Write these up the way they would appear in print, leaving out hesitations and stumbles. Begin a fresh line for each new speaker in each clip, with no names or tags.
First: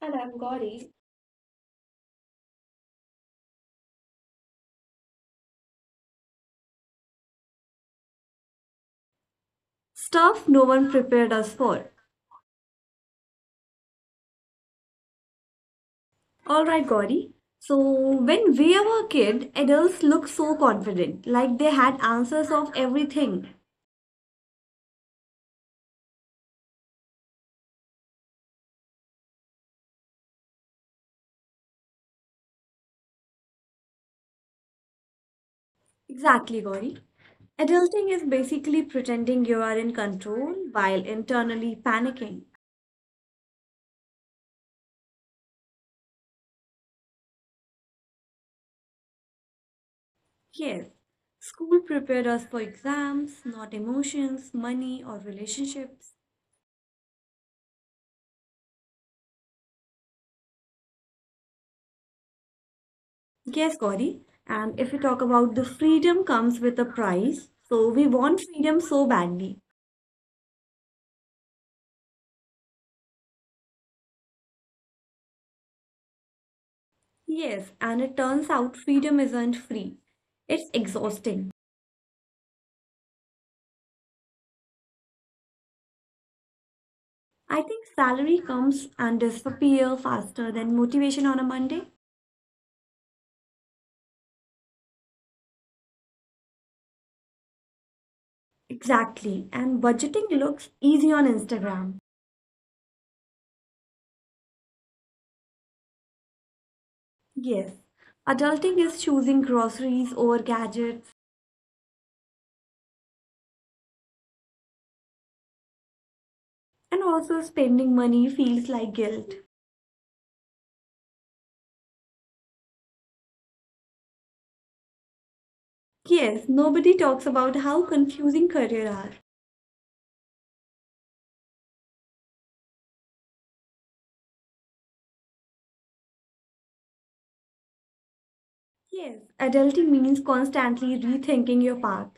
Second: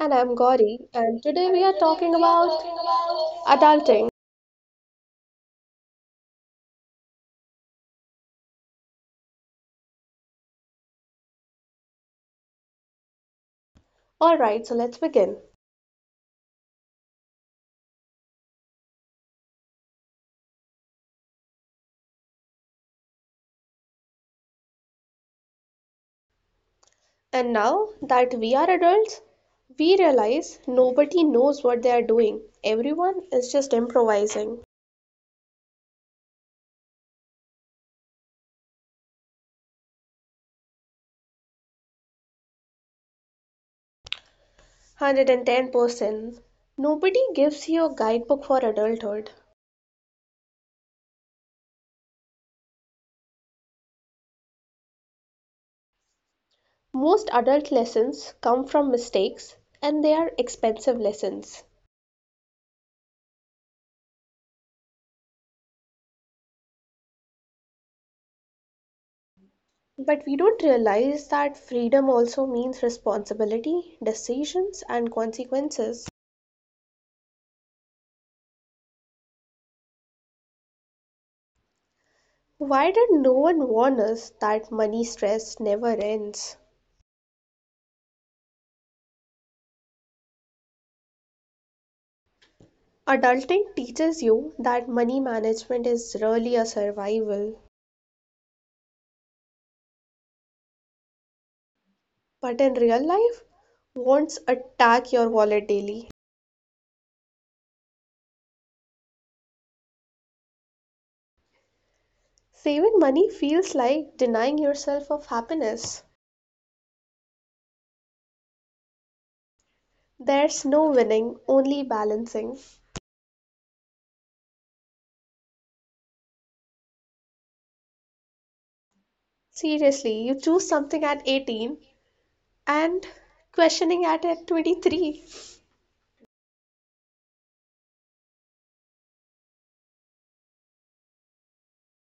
And I'm
I'm
Gauri,
Gauri.
and today we are talking about adulting.
Stuff no one prepared us for.
Alright, so let's begin.
All right, Gauri. So, when we were a kid, adults looked so confident, like they had answers of everything.
And now that we are adults, we realize nobody knows what they are doing. Everyone is just improvising.
Exactly, Gauri. Adulting is basically pretending you are in control while internally panicking.
110%. Nobody gives you a guidebook for adulthood.
Yes, school prepared us for exams, not emotions, money, or relationships.
Most adult lessons come from mistakes, and they are expensive lessons.
Yes, Gauri. And if we talk about the freedom comes with a price, so we want freedom so badly.
But we don't realize that freedom also means responsibility, decisions, and consequences.
Yes, and it turns out freedom isn't free. It's exhausting.
Why did no one warn us that money stress never ends?
I think salary comes and disappear faster than motivation on a Monday.
Adulting teaches you that money management is really a survival,
Exactly. And budgeting looks easy on Instagram.
but in real life, wants attack your wallet daily.
Yes. Adulting is choosing groceries over gadgets
Saving money feels like denying yourself of happiness.
and also spending money feels like guilt.
There's no winning, only balancing.
Yes, nobody talks about how confusing career are.
Seriously, you choose something at 18 and questioning at 23.
Yes, adulting means constantly rethinking your path.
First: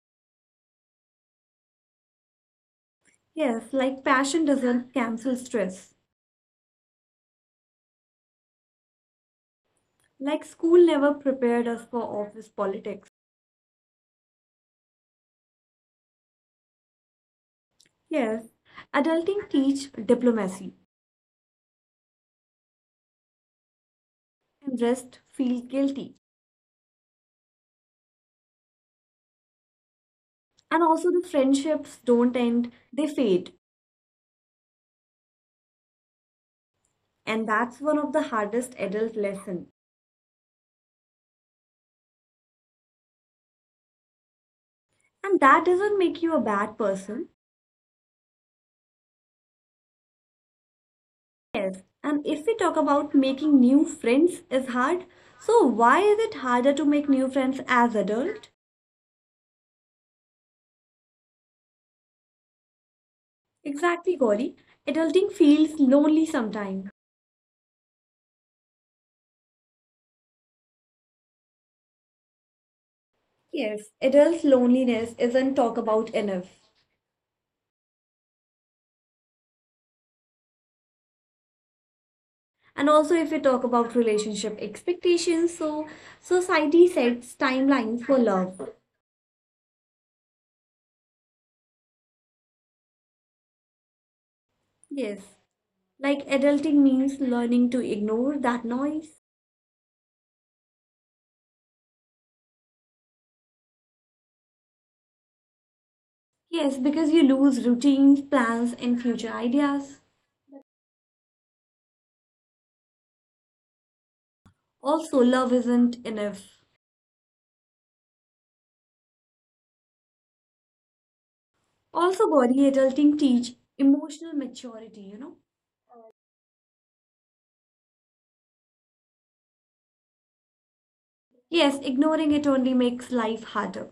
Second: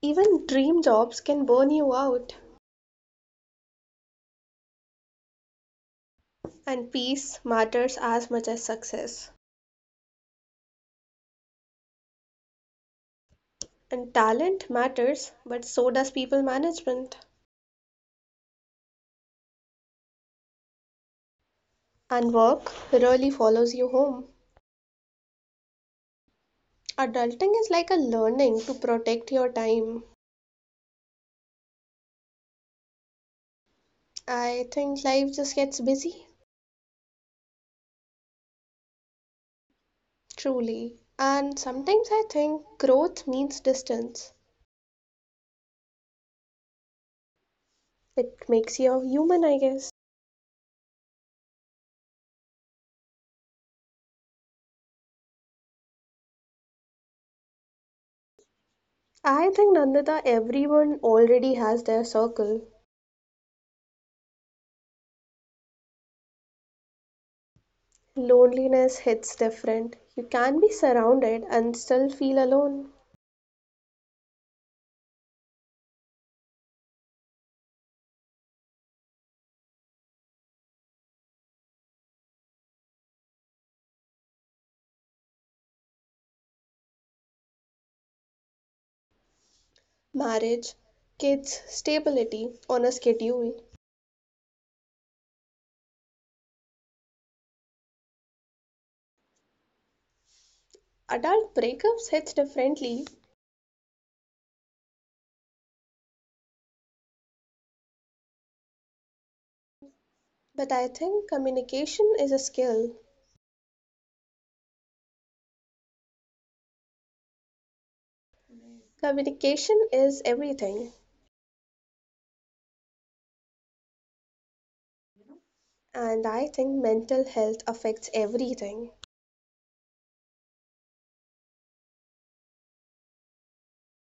Even dream jobs can burn you out.
Yes, like passion doesn't cancel stress.
And peace matters as much as success.
Like school never prepared us for office politics.
And talent matters, but so does people management.
Yes, adulting teach diplomacy
And work really follows you home.
and rest feel guilty.
Adulting is like a learning to protect your time.
And also the friendships don't end, they fade.
I think life just gets busy,
And that's one of the hardest adult lesson.
truly. And sometimes I think growth means distance.
And that doesn't make you a bad person.
It makes you a human, I guess.
Yes, and if we talk about making new friends is hard, so why is it harder to make new friends as adult?
I think Nandita, everyone already has their circle.
Exactly, Gauri. Adulting feels lonely sometimes.
Loneliness hits different. You can be surrounded and still feel alone.
Yes, adult loneliness isn't talked about enough. And also, if we talk about relationship expectations, so society sets timelines for love.
Marriage, kids, stability on a schedule.
Yes. Like adulting means learning to ignore that noise.
Adult breakups hit differently,
Yes, because you lose routines, plans, and future ideas.
but I think communication is a skill.
Also, love isn't enough.
Communication is everything,
Also, body adulting teach emotional maturity, you know?
and I think mental health affects everything.
Yes, ignoring it only makes life harder.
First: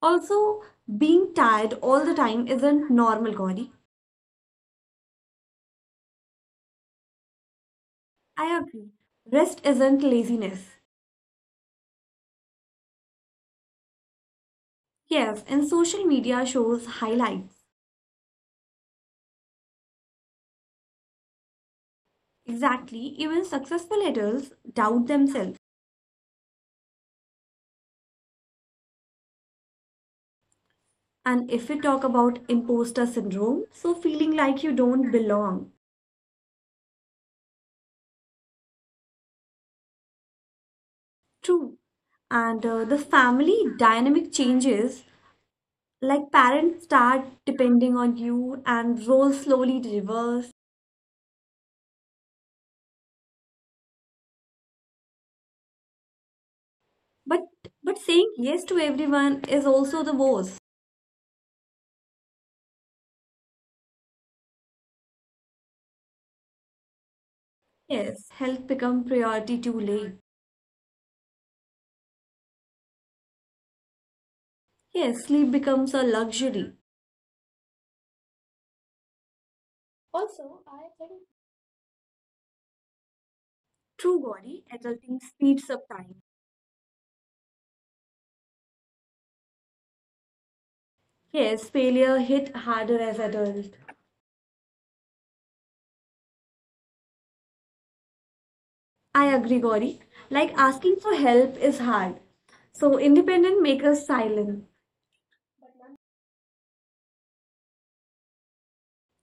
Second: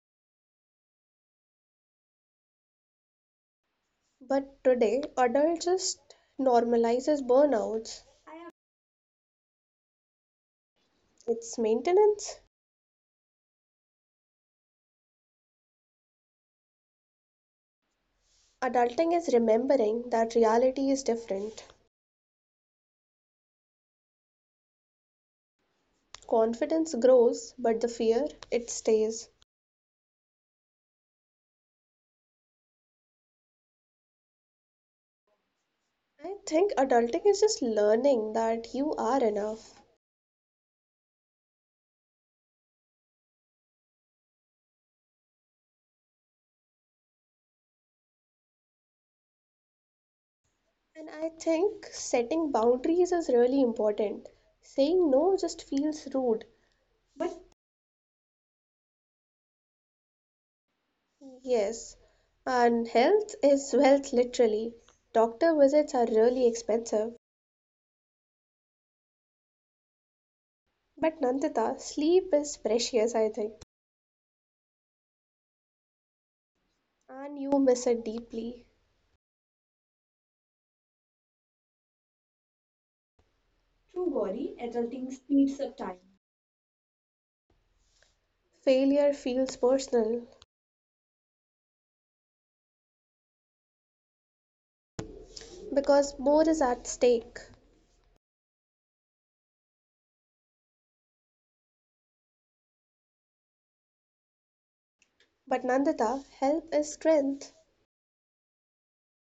Also, being tired all the time isn't normal, Gauri.
But today, adult just normalizes burnouts.
I agree. Rest isn't laziness.
It's maintenance.
Yes, and social media shows highlights.
Adulting is remembering that reality is different.
Exactly, even successful adults doubt themselves.
Confidence grows, but the fear, it stays.
And if we talk about imposter syndrome, so feeling like you don't belong.
I think adulting is just learning that you are enough.
True. And the family dynamic changes, like parents start depending on you and roles slowly reverse.
And I think setting boundaries is really important. Saying no just feels rude. But
But but saying yes to everyone is also the worst.
yes, and health is wealth literally. Doctor visits are really expensive.
Yes, health become priority too late.
But Nandita, sleep is precious, I think.
Yes, sleep becomes a luxury.
And you miss it deeply.
Also, I think
True
true
worry,
body,
adulting
adulting
speeds
speeds
up
up
time.
time.
Failure feels personal
Yes, failure hit harder as adult.
because more is at stake.
I agree, Gauri. Like asking for help is hard. So independent makes us silent.
But Nandita, help is strength.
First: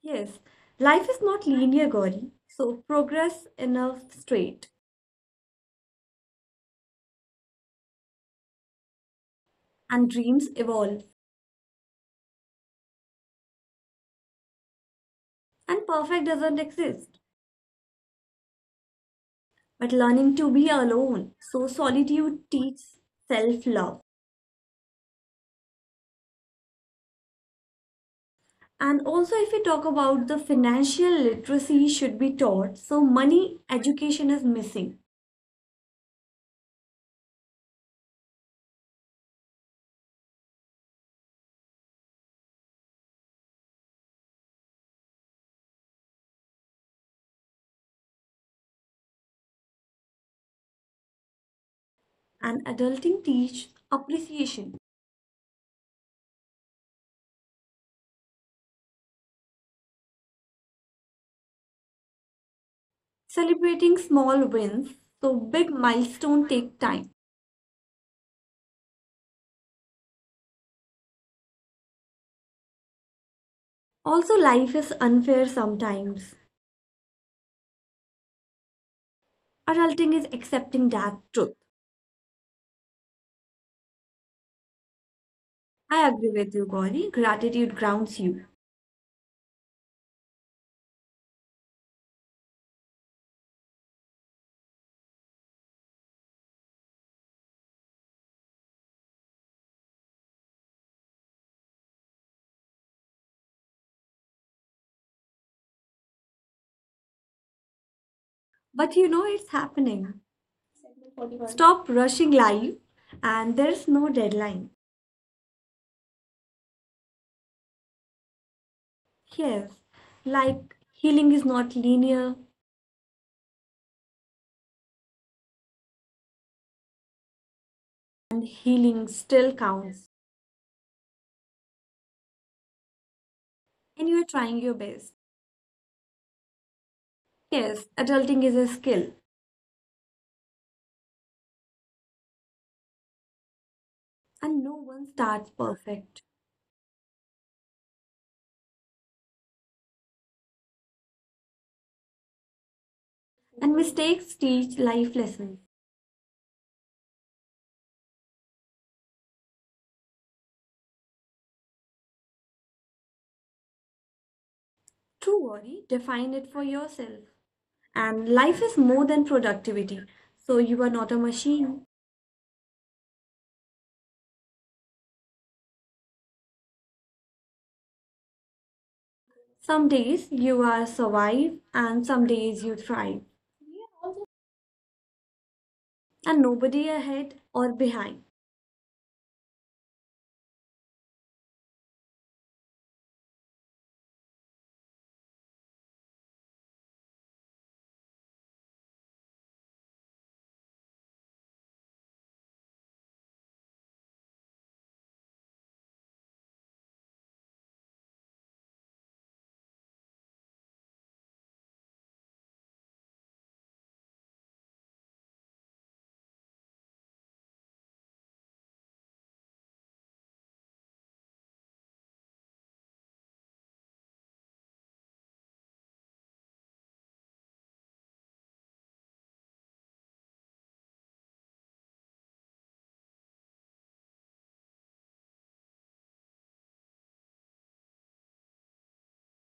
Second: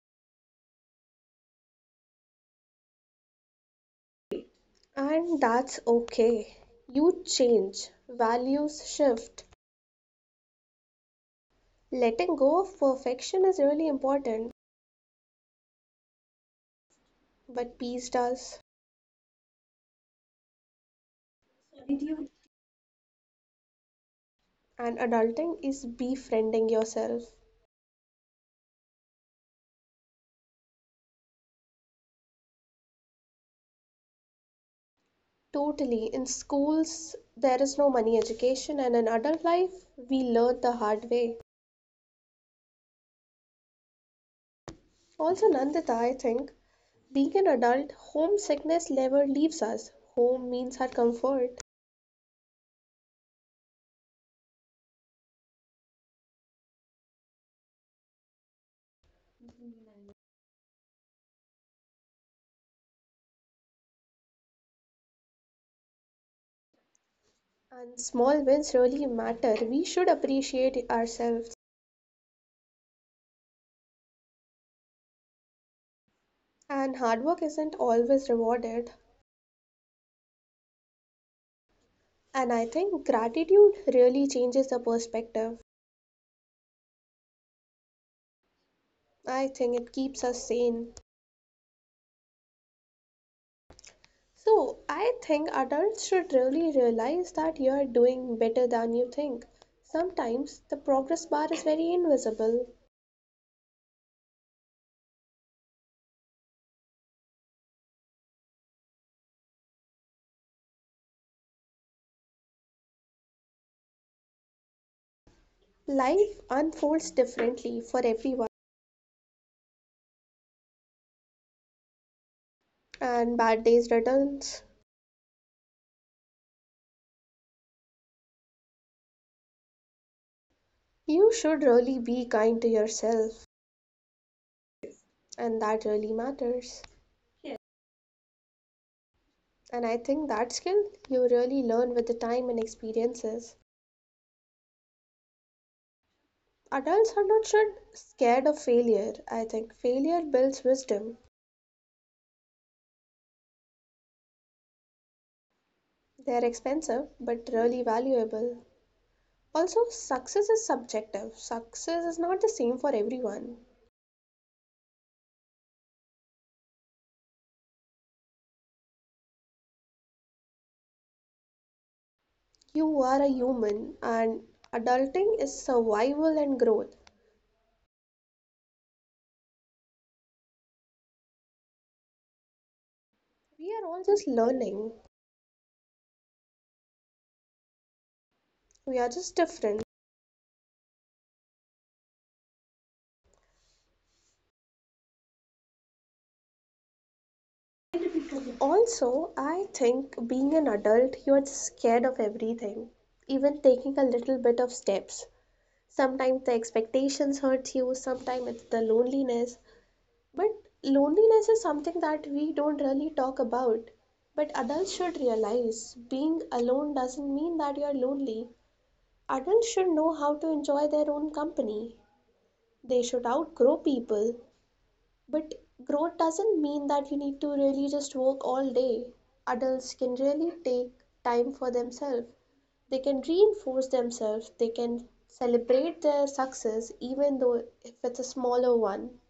Yes, life is not linear, Gauri. So progress enough straight.
And that's okay. You change, values shift.
And dreams evolve.
Letting go of perfection is really important,
And perfect doesn't exist.
but peace does.
But learning to be alone. So solitude teaches self-love.
And adulting is befriending yourself.
And also, if we talk about the financial literacy should be taught, so money education is missing.
Totally. In schools, there is no money education, and in adult life, we learn the hard way. Also, Nandita, I think being an adult, homesickness never leaves us. Home means our comfort,
And adulting teach appreciation, celebrating small wins. So big milestone take time.
and small wins really matter. We should appreciate ourselves.
Also, life is unfair sometimes.
And hard work isn't always rewarded.
Adulting is accepting that truth.
And I think gratitude really changes the perspective.
I agree with you, Gauri. Gratitude grounds you.
I think it keeps us sane. So I think adults should really realize that you're doing better than you think. Sometimes the progress bar is very invisible.
But you know it's happening. Stop rushing life, and there's no deadline.
Life unfolds differently for everyone,
Yes, like healing is not linear
and bad days returns.
and healing still counts,
You should really be kind to yourself,
and you are trying your best.
and that really matters.
Yes, adulting is a skill,
And I think that skill you really learn with the time and experiences.
and no one starts perfect.
Adults are not should scared of failure. I think failure builds wisdom.
And mistakes teach life lessons.
They are expensive but really valuable. Also, success is subjective. Success is not the same for everyone.
True worry, define it for yourself. And life is more than productivity, so you are not a machine.
You are a human and adulting is survival and growth.
Some days you are survive, and some days you thrive,
We are all just learning.
and nobody ahead or behind.
We are just different. Also, I think being an adult, you're scared of everything, even taking a little bit of steps. Sometimes the expectations hurt you, sometimes it's the loneliness. But loneliness is something that we don't really talk about. But adults should realize being alone doesn't mean that you're lonely. Adults should know how to enjoy their own company. They should outgrow people. But growth doesn't mean that you need to really just work all day. Adults can really take time for themselves. They can reinforce themselves. They can celebrate their success, even though if it's a smaller one.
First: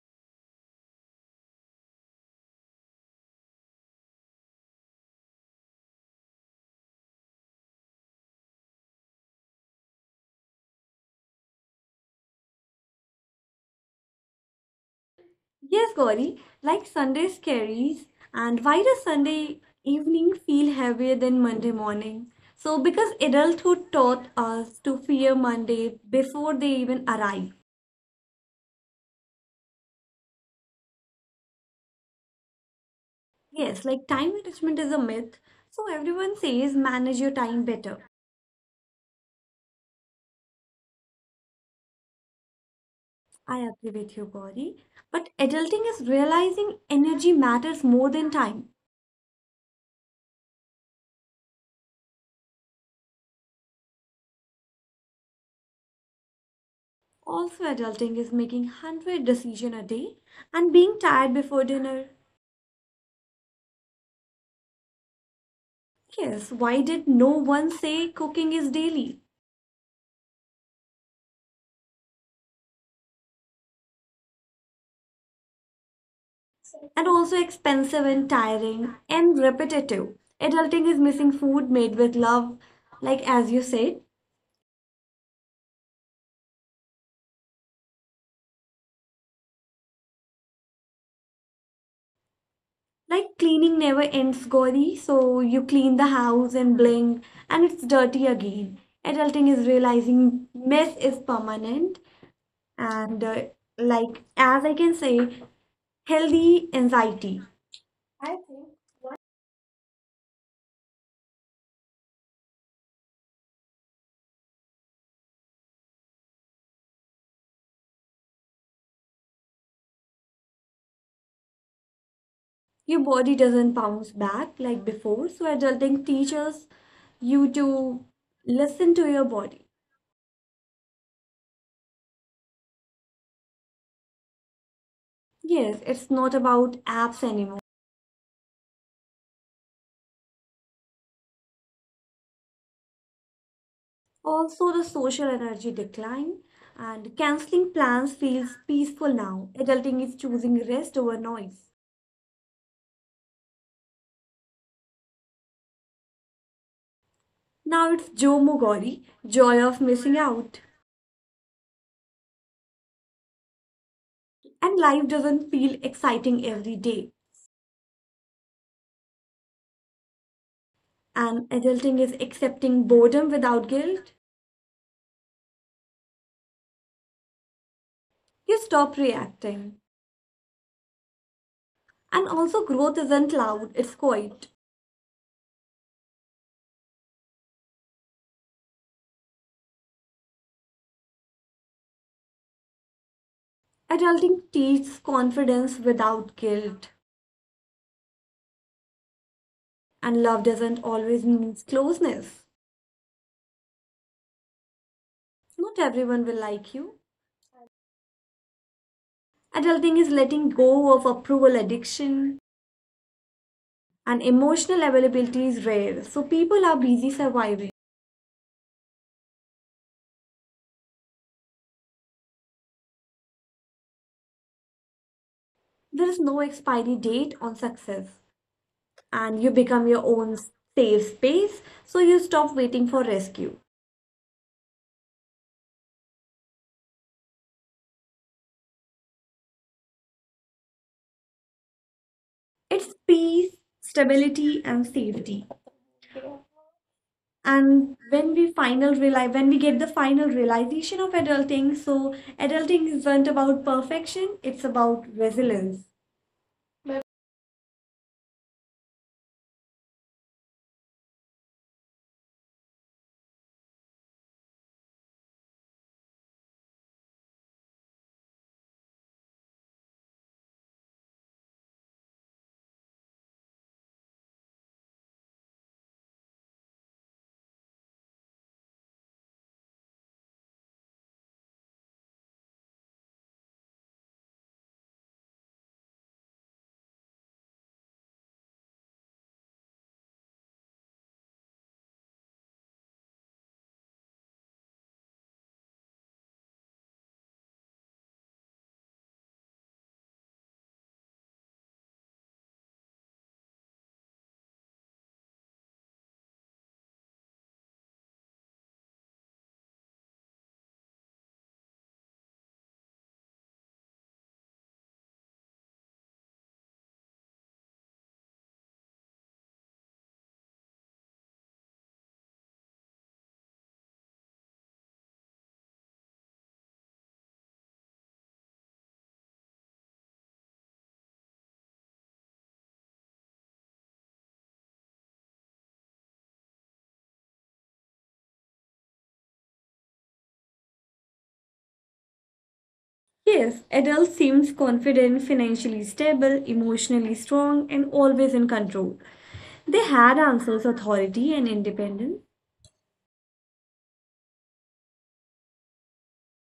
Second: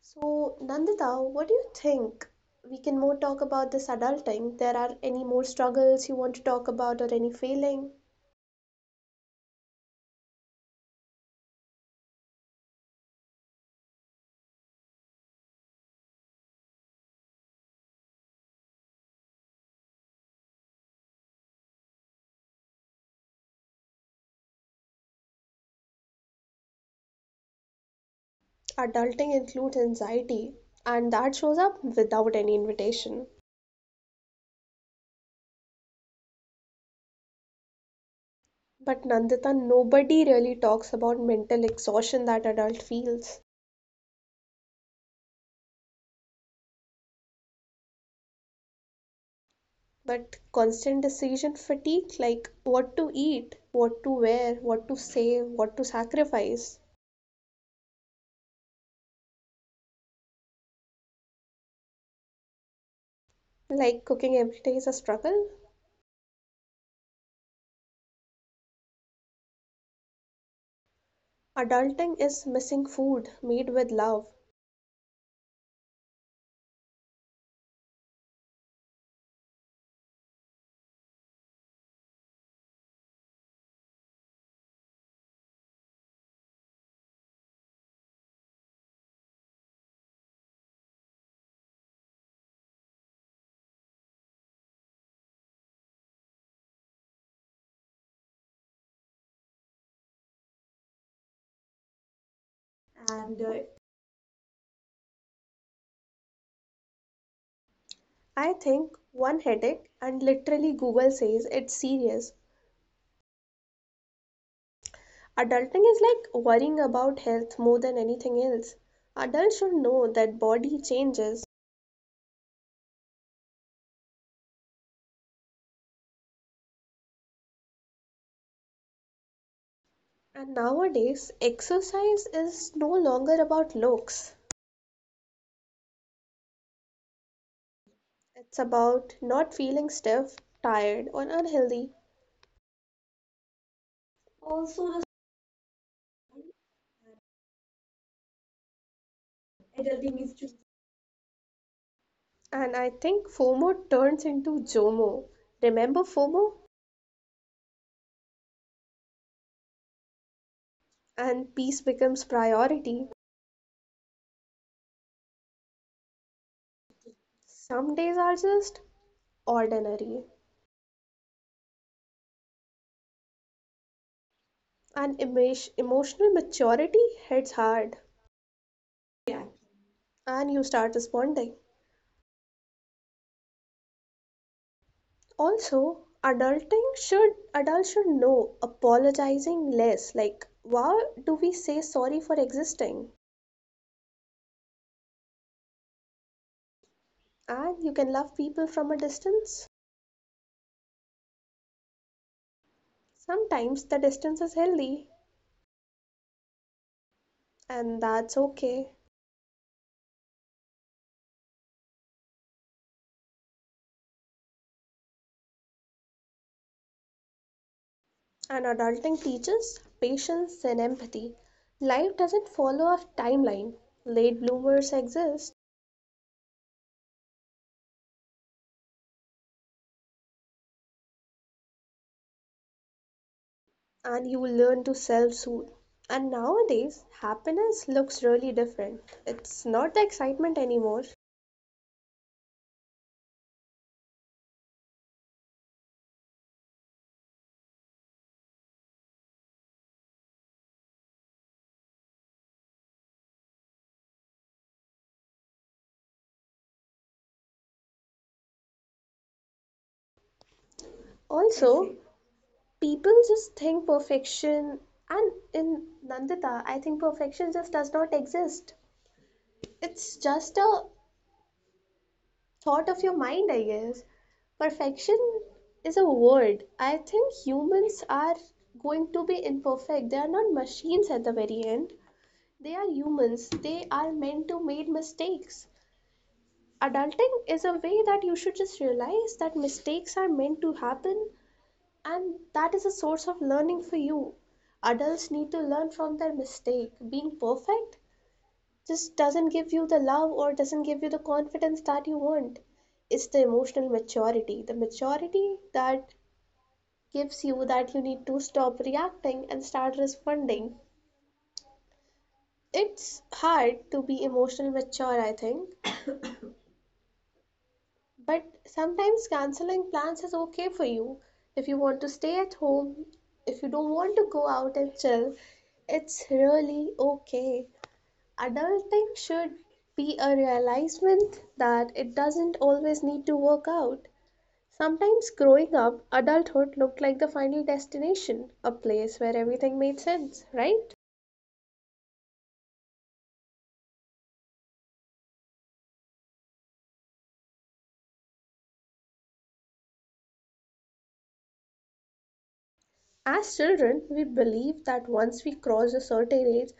So, Nandita, what do you think? We can more talk about this adulting. There are any more struggles you want to talk about or any failing?
Yes, Gauri, like Sundays carries, and why does Sunday evening feel heavier than Monday morning? So, because adulthood taught us to fear Monday before they even arrive.
Adulting includes anxiety, and that shows up without any invitation.
Yes, like time management is a myth, so everyone says manage your time better.
But Nandita, nobody really talks about mental exhaustion that adult feels.
I agree with you, Gauri. But adulting is realizing energy matters more than time.
But constant decision fatigue, like what to eat, what to wear, what to save, what to sacrifice.
Also, adulting is making 100 decisions a day and being tired before dinner.
Like cooking every day is a struggle.
Yes, why did no one say cooking is daily
Adulting is missing food made with love.
and also expensive and tiring and repetitive? Adulting is missing food made with love, like as you said. Like cleaning never ends, Gauri, so you clean the house and blink and it's dirty again. Adulting is realizing mess is permanent
And
and uh, like as I can say, healthy anxiety.
I think one headache, and literally Google says it's serious. Adulting is like worrying about health more than anything else. Adults should know that body changes.
Your body doesn't bounce back like before. So adulting teaches you to listen to your body.
And nowadays, exercise is no longer about looks.
Yes, it's not about apps anymore.
It's about not feeling stiff, tired, or unhealthy. Also, the
Also, the social energy decline and canceling plans feels peaceful now. Adulting is choosing rest over noise.
And I think FOMO turns into JOMO. Remember FOMO?
Now it's Jomo Gori, joy of missing out.
And peace becomes priority.
And life doesn't feel exciting every day.
Some days are just ordinary.
And adulting is accepting boredom without guilt.
And emotional maturity hits hard.
You stop
Yeah,
reacting.
and you start responding.
And also, growth isn't loud, it's quiet.
Also, adulting should adults should know apologizing less. Like, why do we say sorry for existing?
Adulting teaches confidence without guilt.
And you can love people from a distance.
And love doesn't always mean closeness.
Sometimes the distance is healthy,
Not everyone will like you.
and that's okay.
Adulting is letting go of approval addiction. And emotional availability is rare, so people are busy surviving.
And adulting teaches patience and empathy. Life doesn't follow a timeline. Late bloomers exist,
There is no expiry date on success. And you become your own safe space, so you stop waiting for rescue.
and you will learn to self soothe. And nowadays, happiness looks really different. It's not the excitement anymore.
It's peace, stability, and safety. And when we final realize, when we get the final realization of adulting, so adulting isn't about perfection, it's about resilience.
Also, people just think perfection and in Nandita I think perfection just does not exist. It's just a thought of your mind, I guess. Perfection is a word. I think humans are going to be imperfect. They are not machines at the very end. They are humans, they are meant to make mistakes. Adulting is a way that you should just realize that mistakes are meant to happen. And that is a source of learning for you. Adults need to learn from their mistake. Being perfect just doesn't give you the love or doesn't give you the confidence that you want. It's the emotional maturity, the maturity that gives you that you need to stop reacting and start responding. It's hard to be emotional mature, I think, but sometimes canceling plans is okay for you. If you want to stay at home, if you don't want to go out and chill, it's really okay. Adulting should be a realization that it doesn't always need to work out. Sometimes growing up, adulthood looked like the final destination, a place where everything made sense, right?
Yes, adult seems confident, financially stable, emotionally strong, and always in control. They had answers, authority, and independence.
As children, we believed that once we crossed a certain age,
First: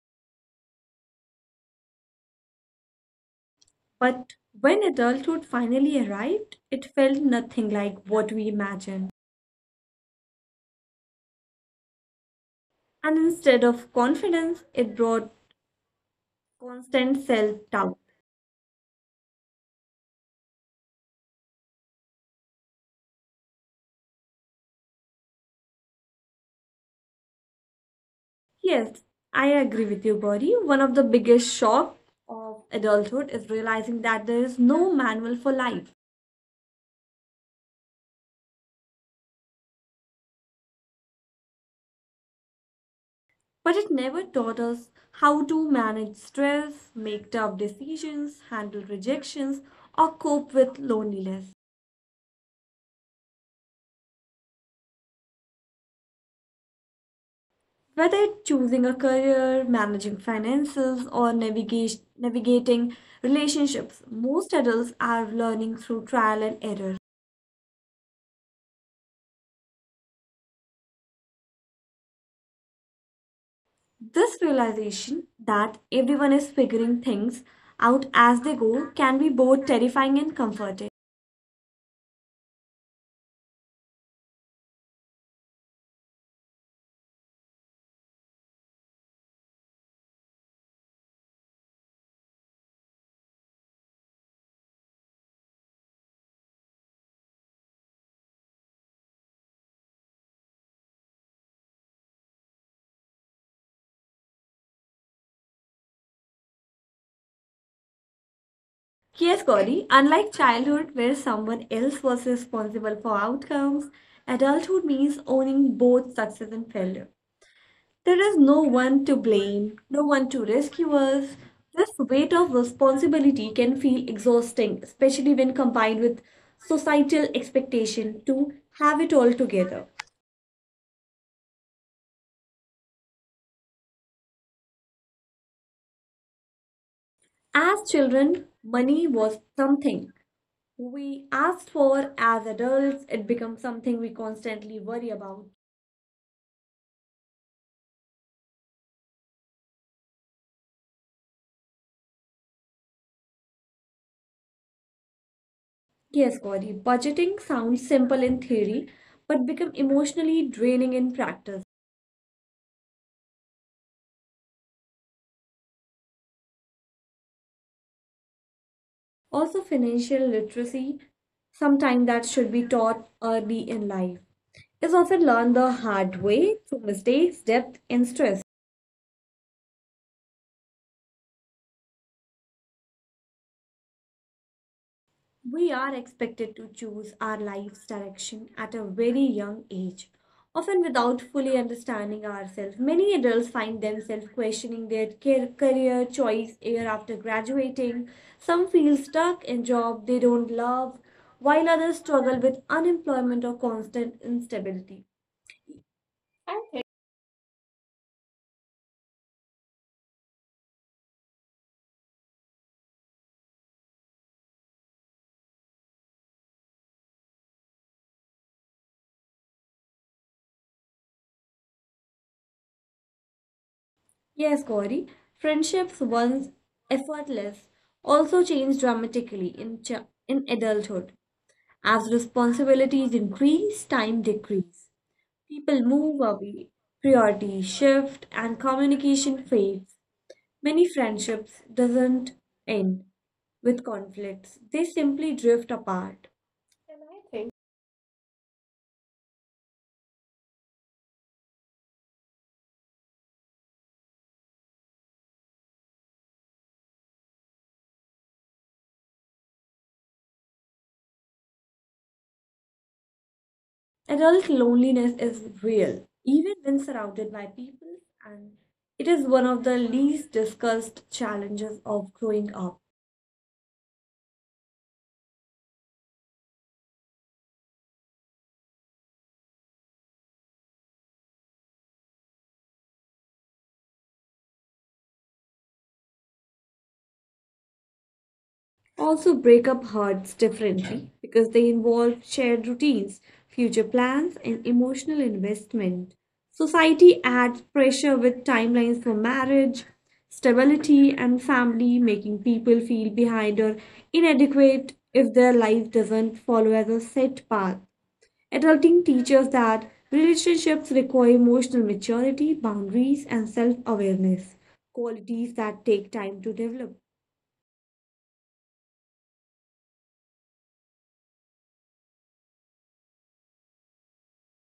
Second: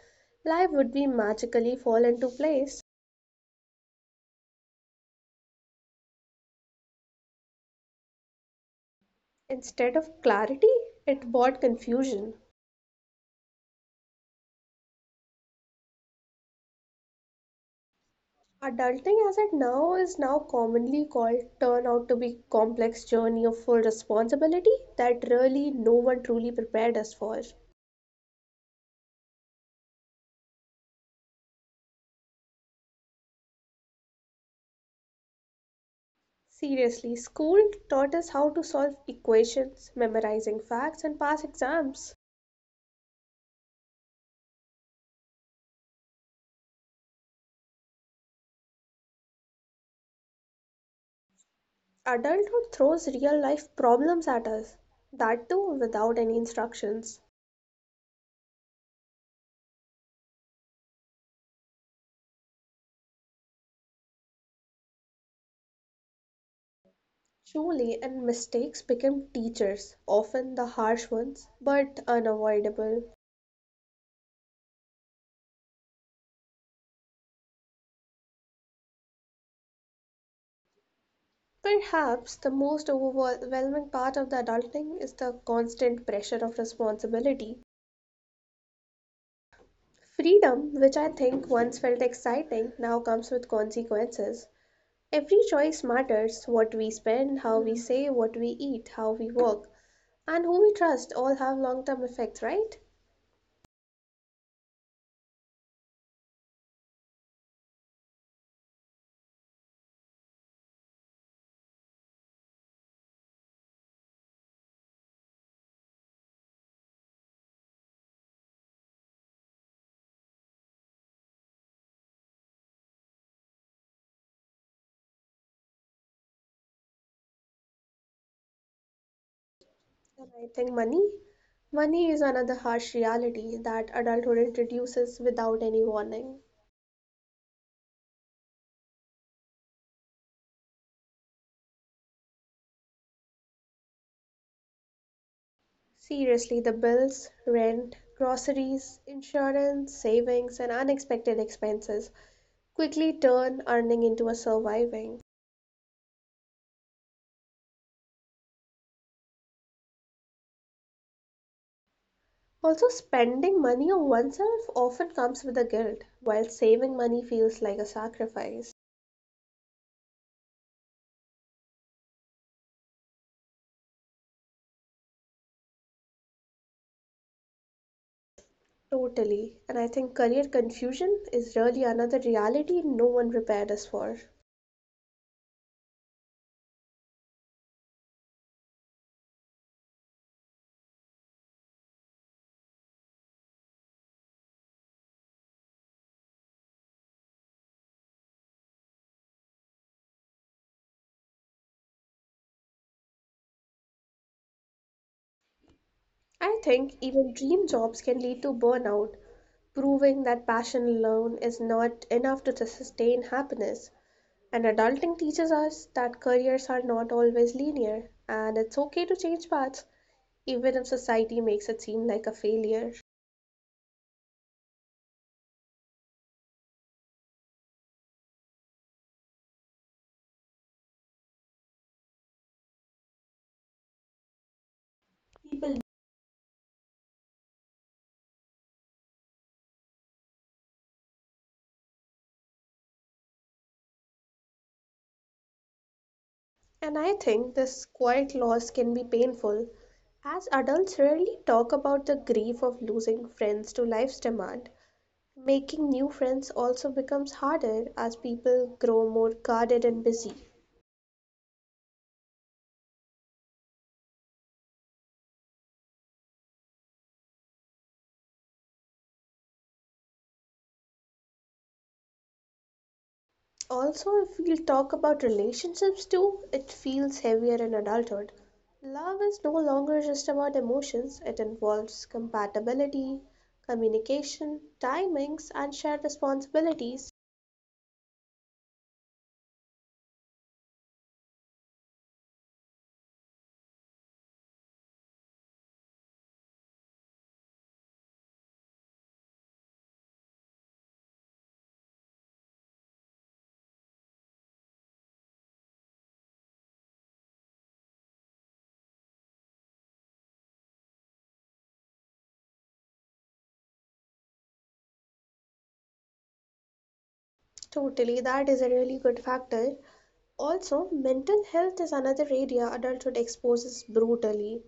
life would be magically fall into place.
But when adulthood finally arrived, it felt nothing like what we imagined.
Instead of clarity, it brought confusion.
And instead of confidence, it brought constant self doubt.
Adulting as it now is now commonly called turn out to be complex journey of full responsibility that really no one truly prepared us for.
Yes, I agree with you, Gauri. One of the biggest shock of adulthood is realizing that there is no manual for life.
Seriously, school taught us how to solve equations, memorizing facts and pass exams.
But it never taught us how to manage stress, make tough decisions, handle rejections, or cope with loneliness.
Adulthood throws real life problems at us, that too without any instructions.
Whether it's choosing a career, managing finances, or navigating relationships, most adults are learning through trial and error.
Truly, and mistakes become teachers, often the harsh ones, but unavoidable.
This realization that everyone is figuring things out as they go can be both terrifying and comforting.
Perhaps the most overwhelming part of the adulting is the constant pressure of responsibility. Freedom, which I think once felt exciting, now comes with consequences. Every choice matters what we spend, how we save, what we eat, how we work, and who we trust all have long term effects, right?
Yes, Gauri, unlike childhood where someone else was responsible for outcomes, adulthood means owning both success and failure. There is no one to blame, no one to rescue us. This weight of responsibility can feel exhausting, especially when combined with societal expectation to have it all together.
And I think money. Money is another harsh reality that adulthood introduces without any warning.
As children, money was something we asked for. As adults, it becomes something we constantly worry about.
Seriously, the bills, rent, groceries, insurance, savings, and unexpected expenses quickly turn earning into a surviving.
Yes, Gauri, budgeting sounds simple in theory, but become emotionally draining in practice.
Also, spending money on oneself often comes with a guilt, while saving money feels like a sacrifice.
Also, financial literacy, sometime that should be taught early in life, is often learned the hard way through mistakes, debt, and stress.
Totally. And I think career confusion is really another reality no one prepared us for.
We are expected to choose our life's direction at a very young age, often without fully understanding ourselves. Many adults find themselves questioning their career choice year after graduating. Some feel stuck in job they don't love, while others struggle with unemployment or constant instability.
I think even dream jobs can lead to burnout, proving that passion alone is not enough to sustain happiness. And adulting teaches us that careers are not always linear, and it's okay to change paths, even if society makes it seem like a failure.
Yes, Gauri, friendships once effortless also change dramatically in, in adulthood. As responsibilities increase, time decrease. People move away, priorities shift, and communication fades. Many friendships doesn't end with conflicts. They simply drift apart.
And I think this quiet loss can be painful, as adults rarely talk about the grief of losing friends to life's demand. Making new friends also becomes harder as people grow more guarded and busy.
Adult loneliness is real, even when surrounded by people, and it is one of the least discussed challenges of growing up.
Also, if we'll talk about relationships too, it feels heavier in adulthood. Love is no longer just about emotions, it involves compatibility, communication, timings, and shared responsibilities.
Also, break up hurts differently because they involve shared routines, future plans, and emotional investment. Society adds pressure with timelines for marriage, stability, and family, making people feel behind or inadequate if their life doesn't follow as a set path. Adulting teaches that relationships require emotional maturity, boundaries, and self awareness, qualities that take time to develop.
Totally, that is a really good factor. Also, mental health is another area adulthood exposes brutally.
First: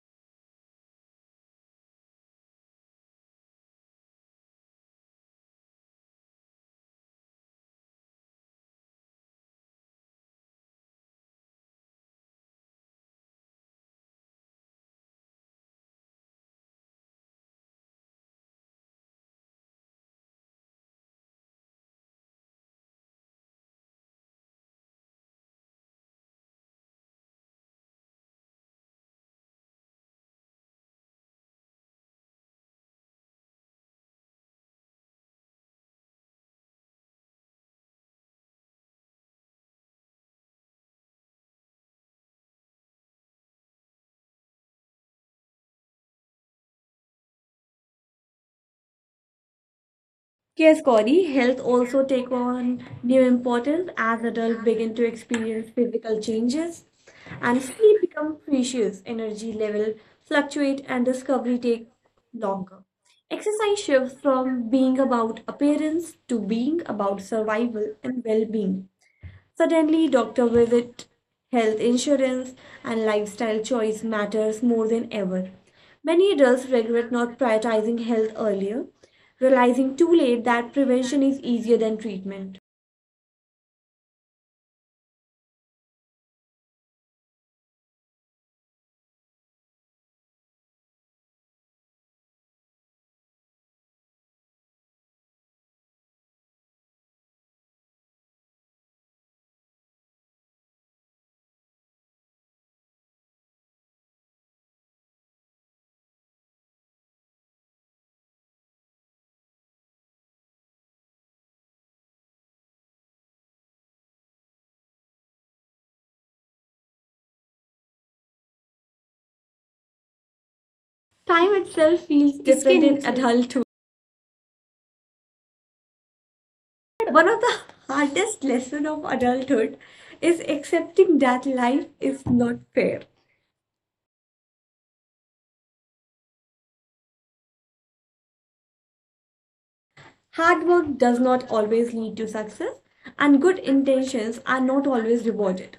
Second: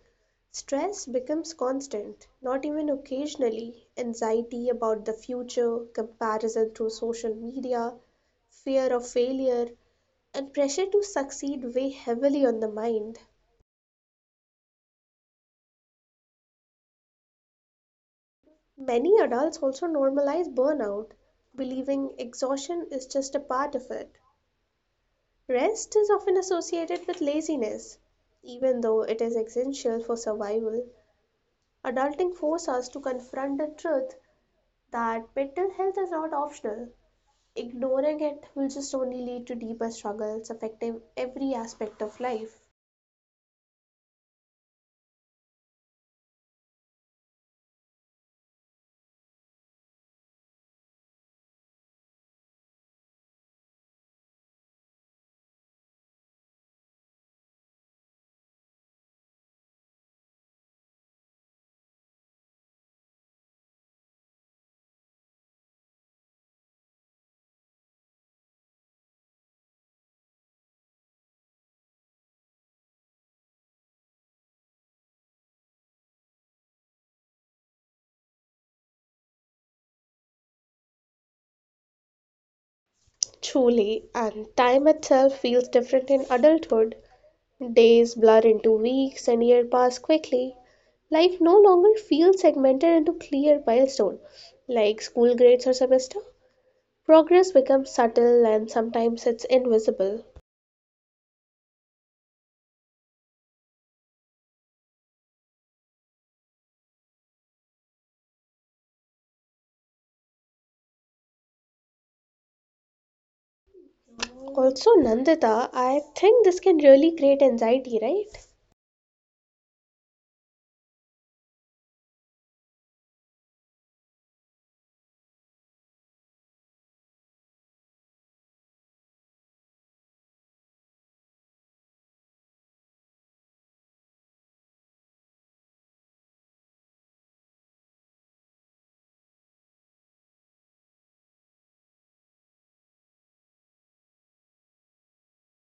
Stress becomes constant, not even occasionally. Anxiety about the future, comparison through social media, fear of failure, and pressure to succeed weigh heavily on the mind. Many adults also normalize burnout, believing exhaustion is just a part of it. Rest is often associated with laziness, even though it is essential for survival. Adulting forces us to confront the truth that mental health is not optional. Ignoring it will just only lead to deeper struggles affecting every aspect of life.
Yes, Gauri, health also take on new importance as adults begin to experience physical changes and sleep become precious, energy level fluctuate and discovery take longer. Exercise shifts from being about appearance to being about survival and well-being. Suddenly, doctor visit, health insurance, and lifestyle choice matters more than ever. Many adults regret not prioritizing health earlier, realizing too late that prevention is easier than treatment.
Truly, and time itself feels different in adulthood. Days blur into weeks and years pass quickly. Life no longer feels segmented into clear milestones, like school grades or semester. Progress becomes subtle and sometimes it's invisible. Also, Nandita, I think this can really create anxiety, right?
Time itself feels different in adulthood. One of the hardest lessons of adulthood is accepting that life is not fair. Hard work does not always lead to success, and good intentions are not always rewarded.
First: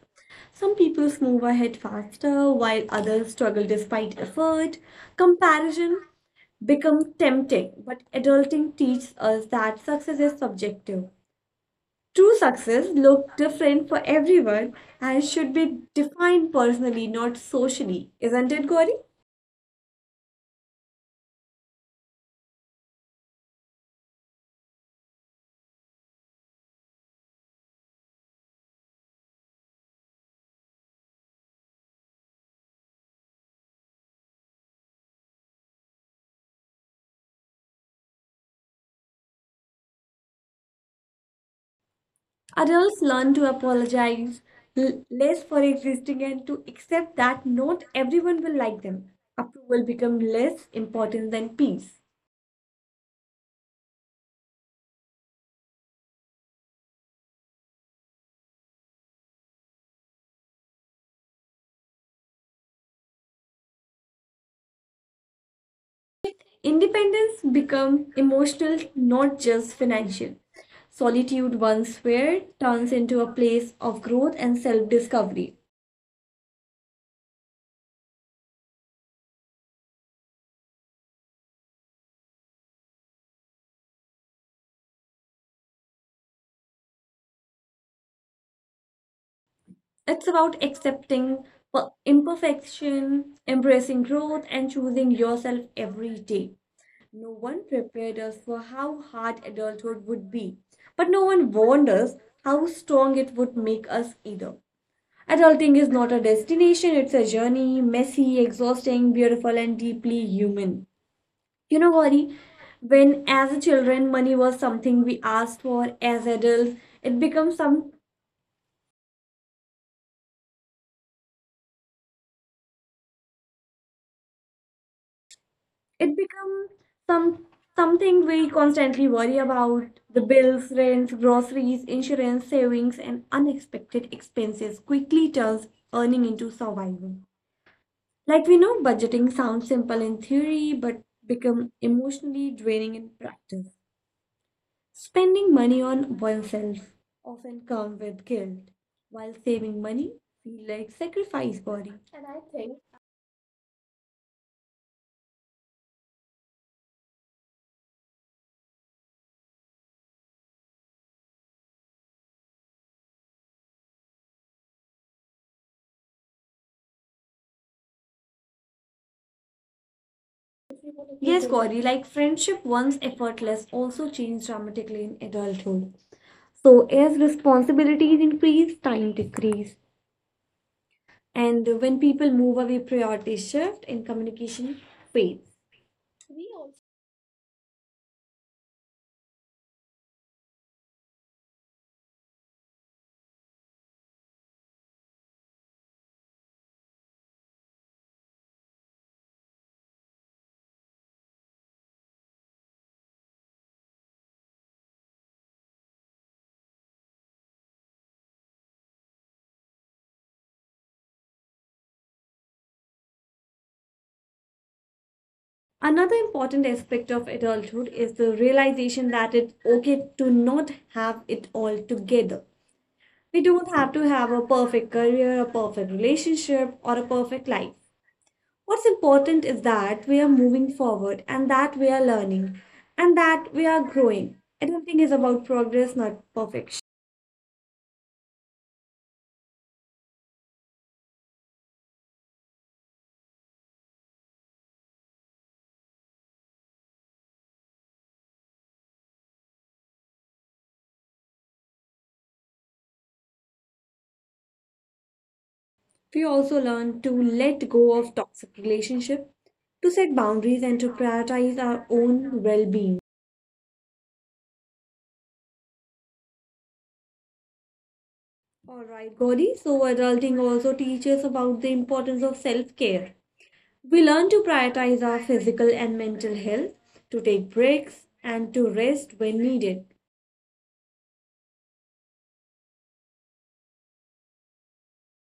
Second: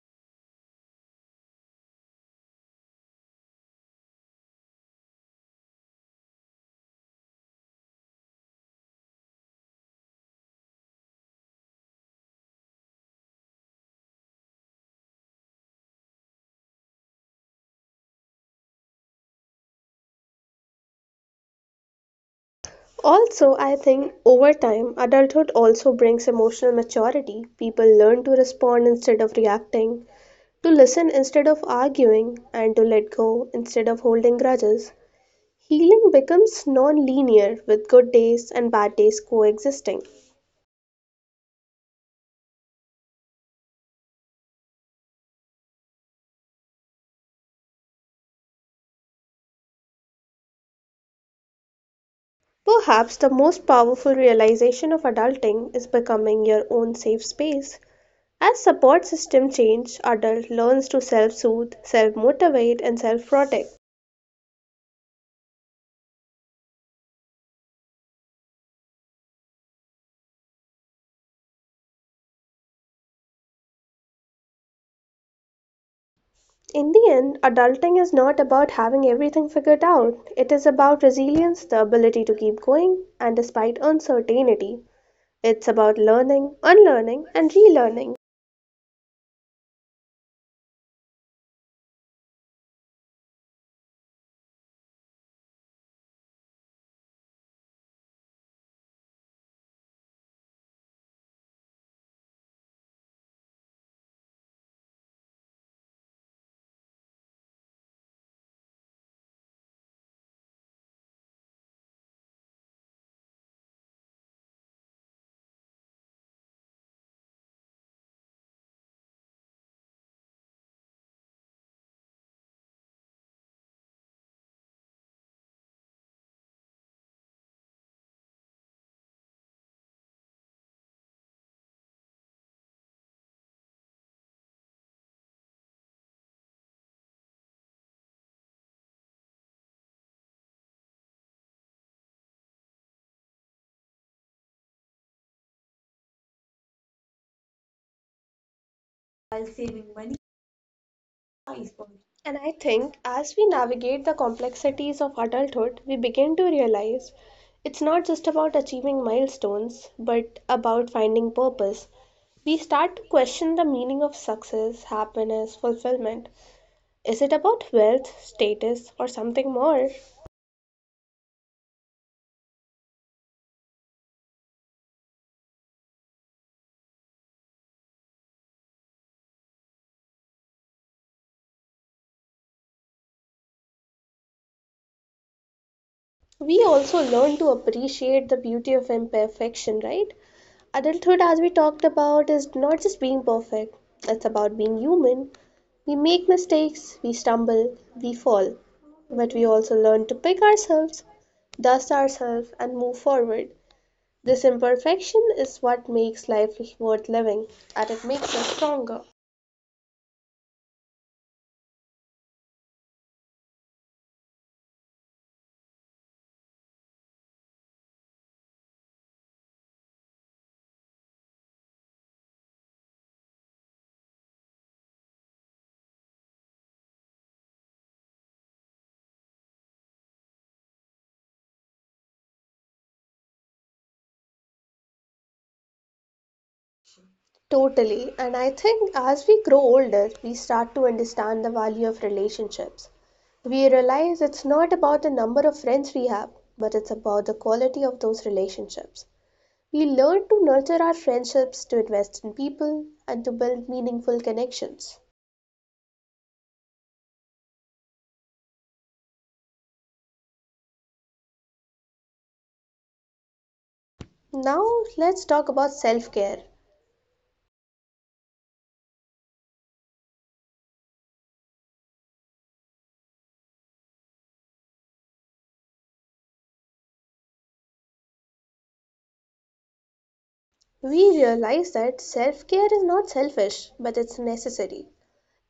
Some people move ahead faster, while others struggle despite effort. Comparison becomes tempting, but adulting teaches us that success is subjective. True success looks different for everyone and should be defined personally, not socially. Isn't it, Gauri?
Also, I think over time, adulthood also brings emotional maturity. People learn to respond instead of reacting, to listen instead of arguing, and to let go instead of holding grudges. Healing becomes non linear with good days and bad days coexisting.
Adults learn to apologize less for existing and to accept that not everyone will like them. Approval becomes less important than peace.
Perhaps the most powerful realization of adulting is becoming your own safe space. As support system change, adult learns to self-soothe, self-motivate and self-protect.
Independence becomes emotional, not just financial. Solitude once where turns into a place of growth and self discovery.
In the end, adulting is not about having everything figured out. It is about resilience, the ability to keep going, and despite uncertainty. It's about learning, unlearning, and relearning.
It's about accepting imperfection, embracing growth, and choosing yourself every day. No one prepared us for how hard adulthood would be, but no one warned us how strong it would make us either. Adulting is not a destination, it's a journey, messy, exhausting, beautiful, and deeply human. You know, Gauri, when as a children money was something we asked for, as adults, it becomes some it becomes some something we constantly worry about. The bills, rent, groceries, insurance, savings, and unexpected expenses quickly turns earning into survival. Like we know, budgeting sounds simple in theory but become emotionally draining in practice. Spending money on oneself often come with guilt,
While
while
saving
saving
money,
money feel like sacrifice body.
and I think as we navigate the complexities of adulthood, we begin to realize it's not just about achieving milestones, but about finding purpose. We start to question the meaning of success, happiness, fulfillment. Is it about wealth, status, or something more?
Yes, Gauri, like friendship once effortless also changed dramatically in adulthood. So as responsibilities increase, time decrease, and when people move away, priorities shift and communication fades.
We also learn to appreciate the beauty of imperfection, right? Adulthood, as we talked about, is not just being perfect, it's about being human. We make mistakes, we stumble, we fall, but we also learn to pick ourselves, dust ourselves, and move forward. This imperfection is what makes life worth living, and it makes us stronger.
Another important aspect of adulthood is the realization that it's okay to not have it all together. We don't have to have a perfect career, a perfect relationship, or a perfect life. What's important is that we are moving forward and that we are learning and that we are growing. Adulting is about progress, not perfection.
Totally, and I think as we grow older, we start to understand the value of relationships. We realize it's not about the number of friends we have, but it's about the quality of those relationships. We learn to nurture our friendships, to invest in people, and to build meaningful connections.
We also learn to let go of toxic relationship, to set boundaries and to prioritize our own well-being.
Now, let's talk about self care.
All right, Gauri. So adulting also teaches about the importance of self-care. We learn to prioritize our physical and mental health, to take breaks and to rest when needed.
We realize that self care is not selfish, but it's necessary.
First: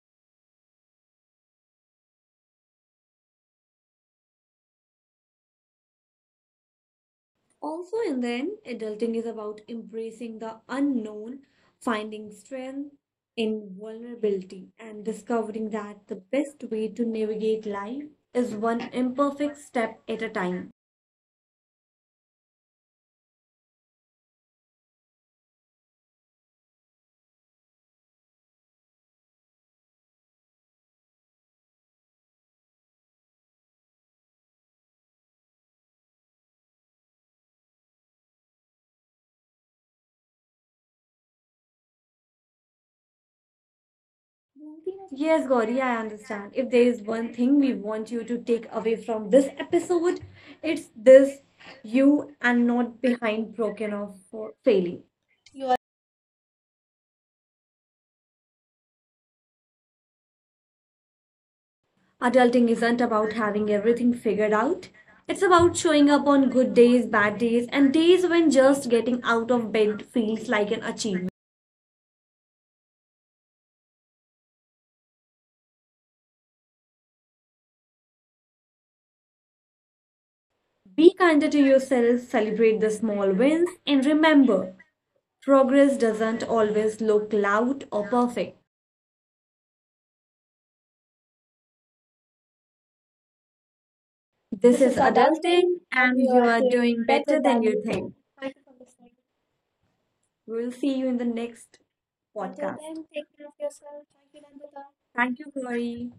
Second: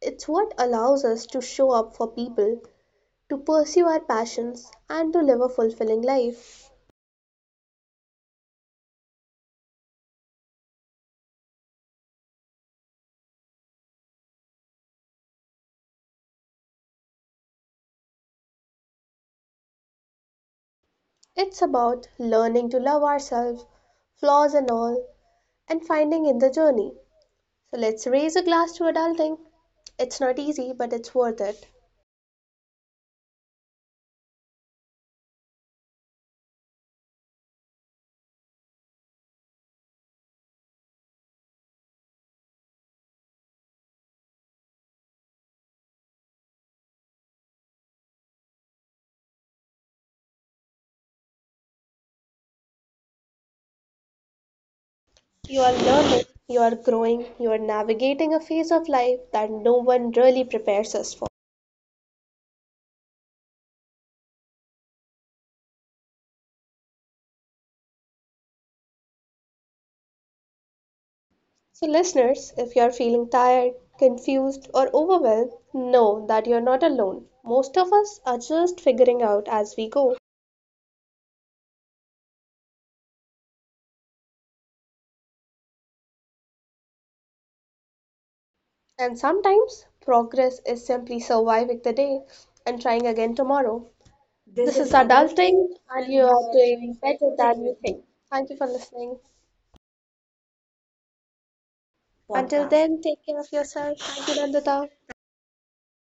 It's what allows us to show up for people, to pursue our passions, and to live a fulfilling life.
Also, and then adulting is about embracing the unknown, finding strength in vulnerability, and discovering that the best way to navigate life is one imperfect step at a time.
It's about learning to love ourselves, flaws and all, and finding in the journey. So, let's raise a glass to adulting. It's not easy, but it's worth it.
Yes, Gauri, I understand. If there is one thing we want you to take away from this episode, it's this: you are not behind broken off for failing.
You are learning, you are growing, you are navigating a phase of life that no one really prepares us for.
Adulting isn't about having everything figured out. It's about showing up on good days, bad days, and days when just getting out of bed feels like an achievement.
So, listeners, if you are feeling tired, confused, or overwhelmed, know that you are not alone. Most of us are just figuring out as we go.
Be kinder to yourself, celebrate the small wins, and remember progress doesn't always look loud or perfect.
And sometimes progress is simply surviving the day and trying again tomorrow. This This
This
is is
is
adulting,
adulting,
and
and
you
you
are
are
doing
doing
better
better than
than you
you
think.
think.
Thank you for listening.
We'll see you in the next
Until podcast.
podcast.
Then, take care of yourself. Thank you, Nandita.
Thank you, Corey.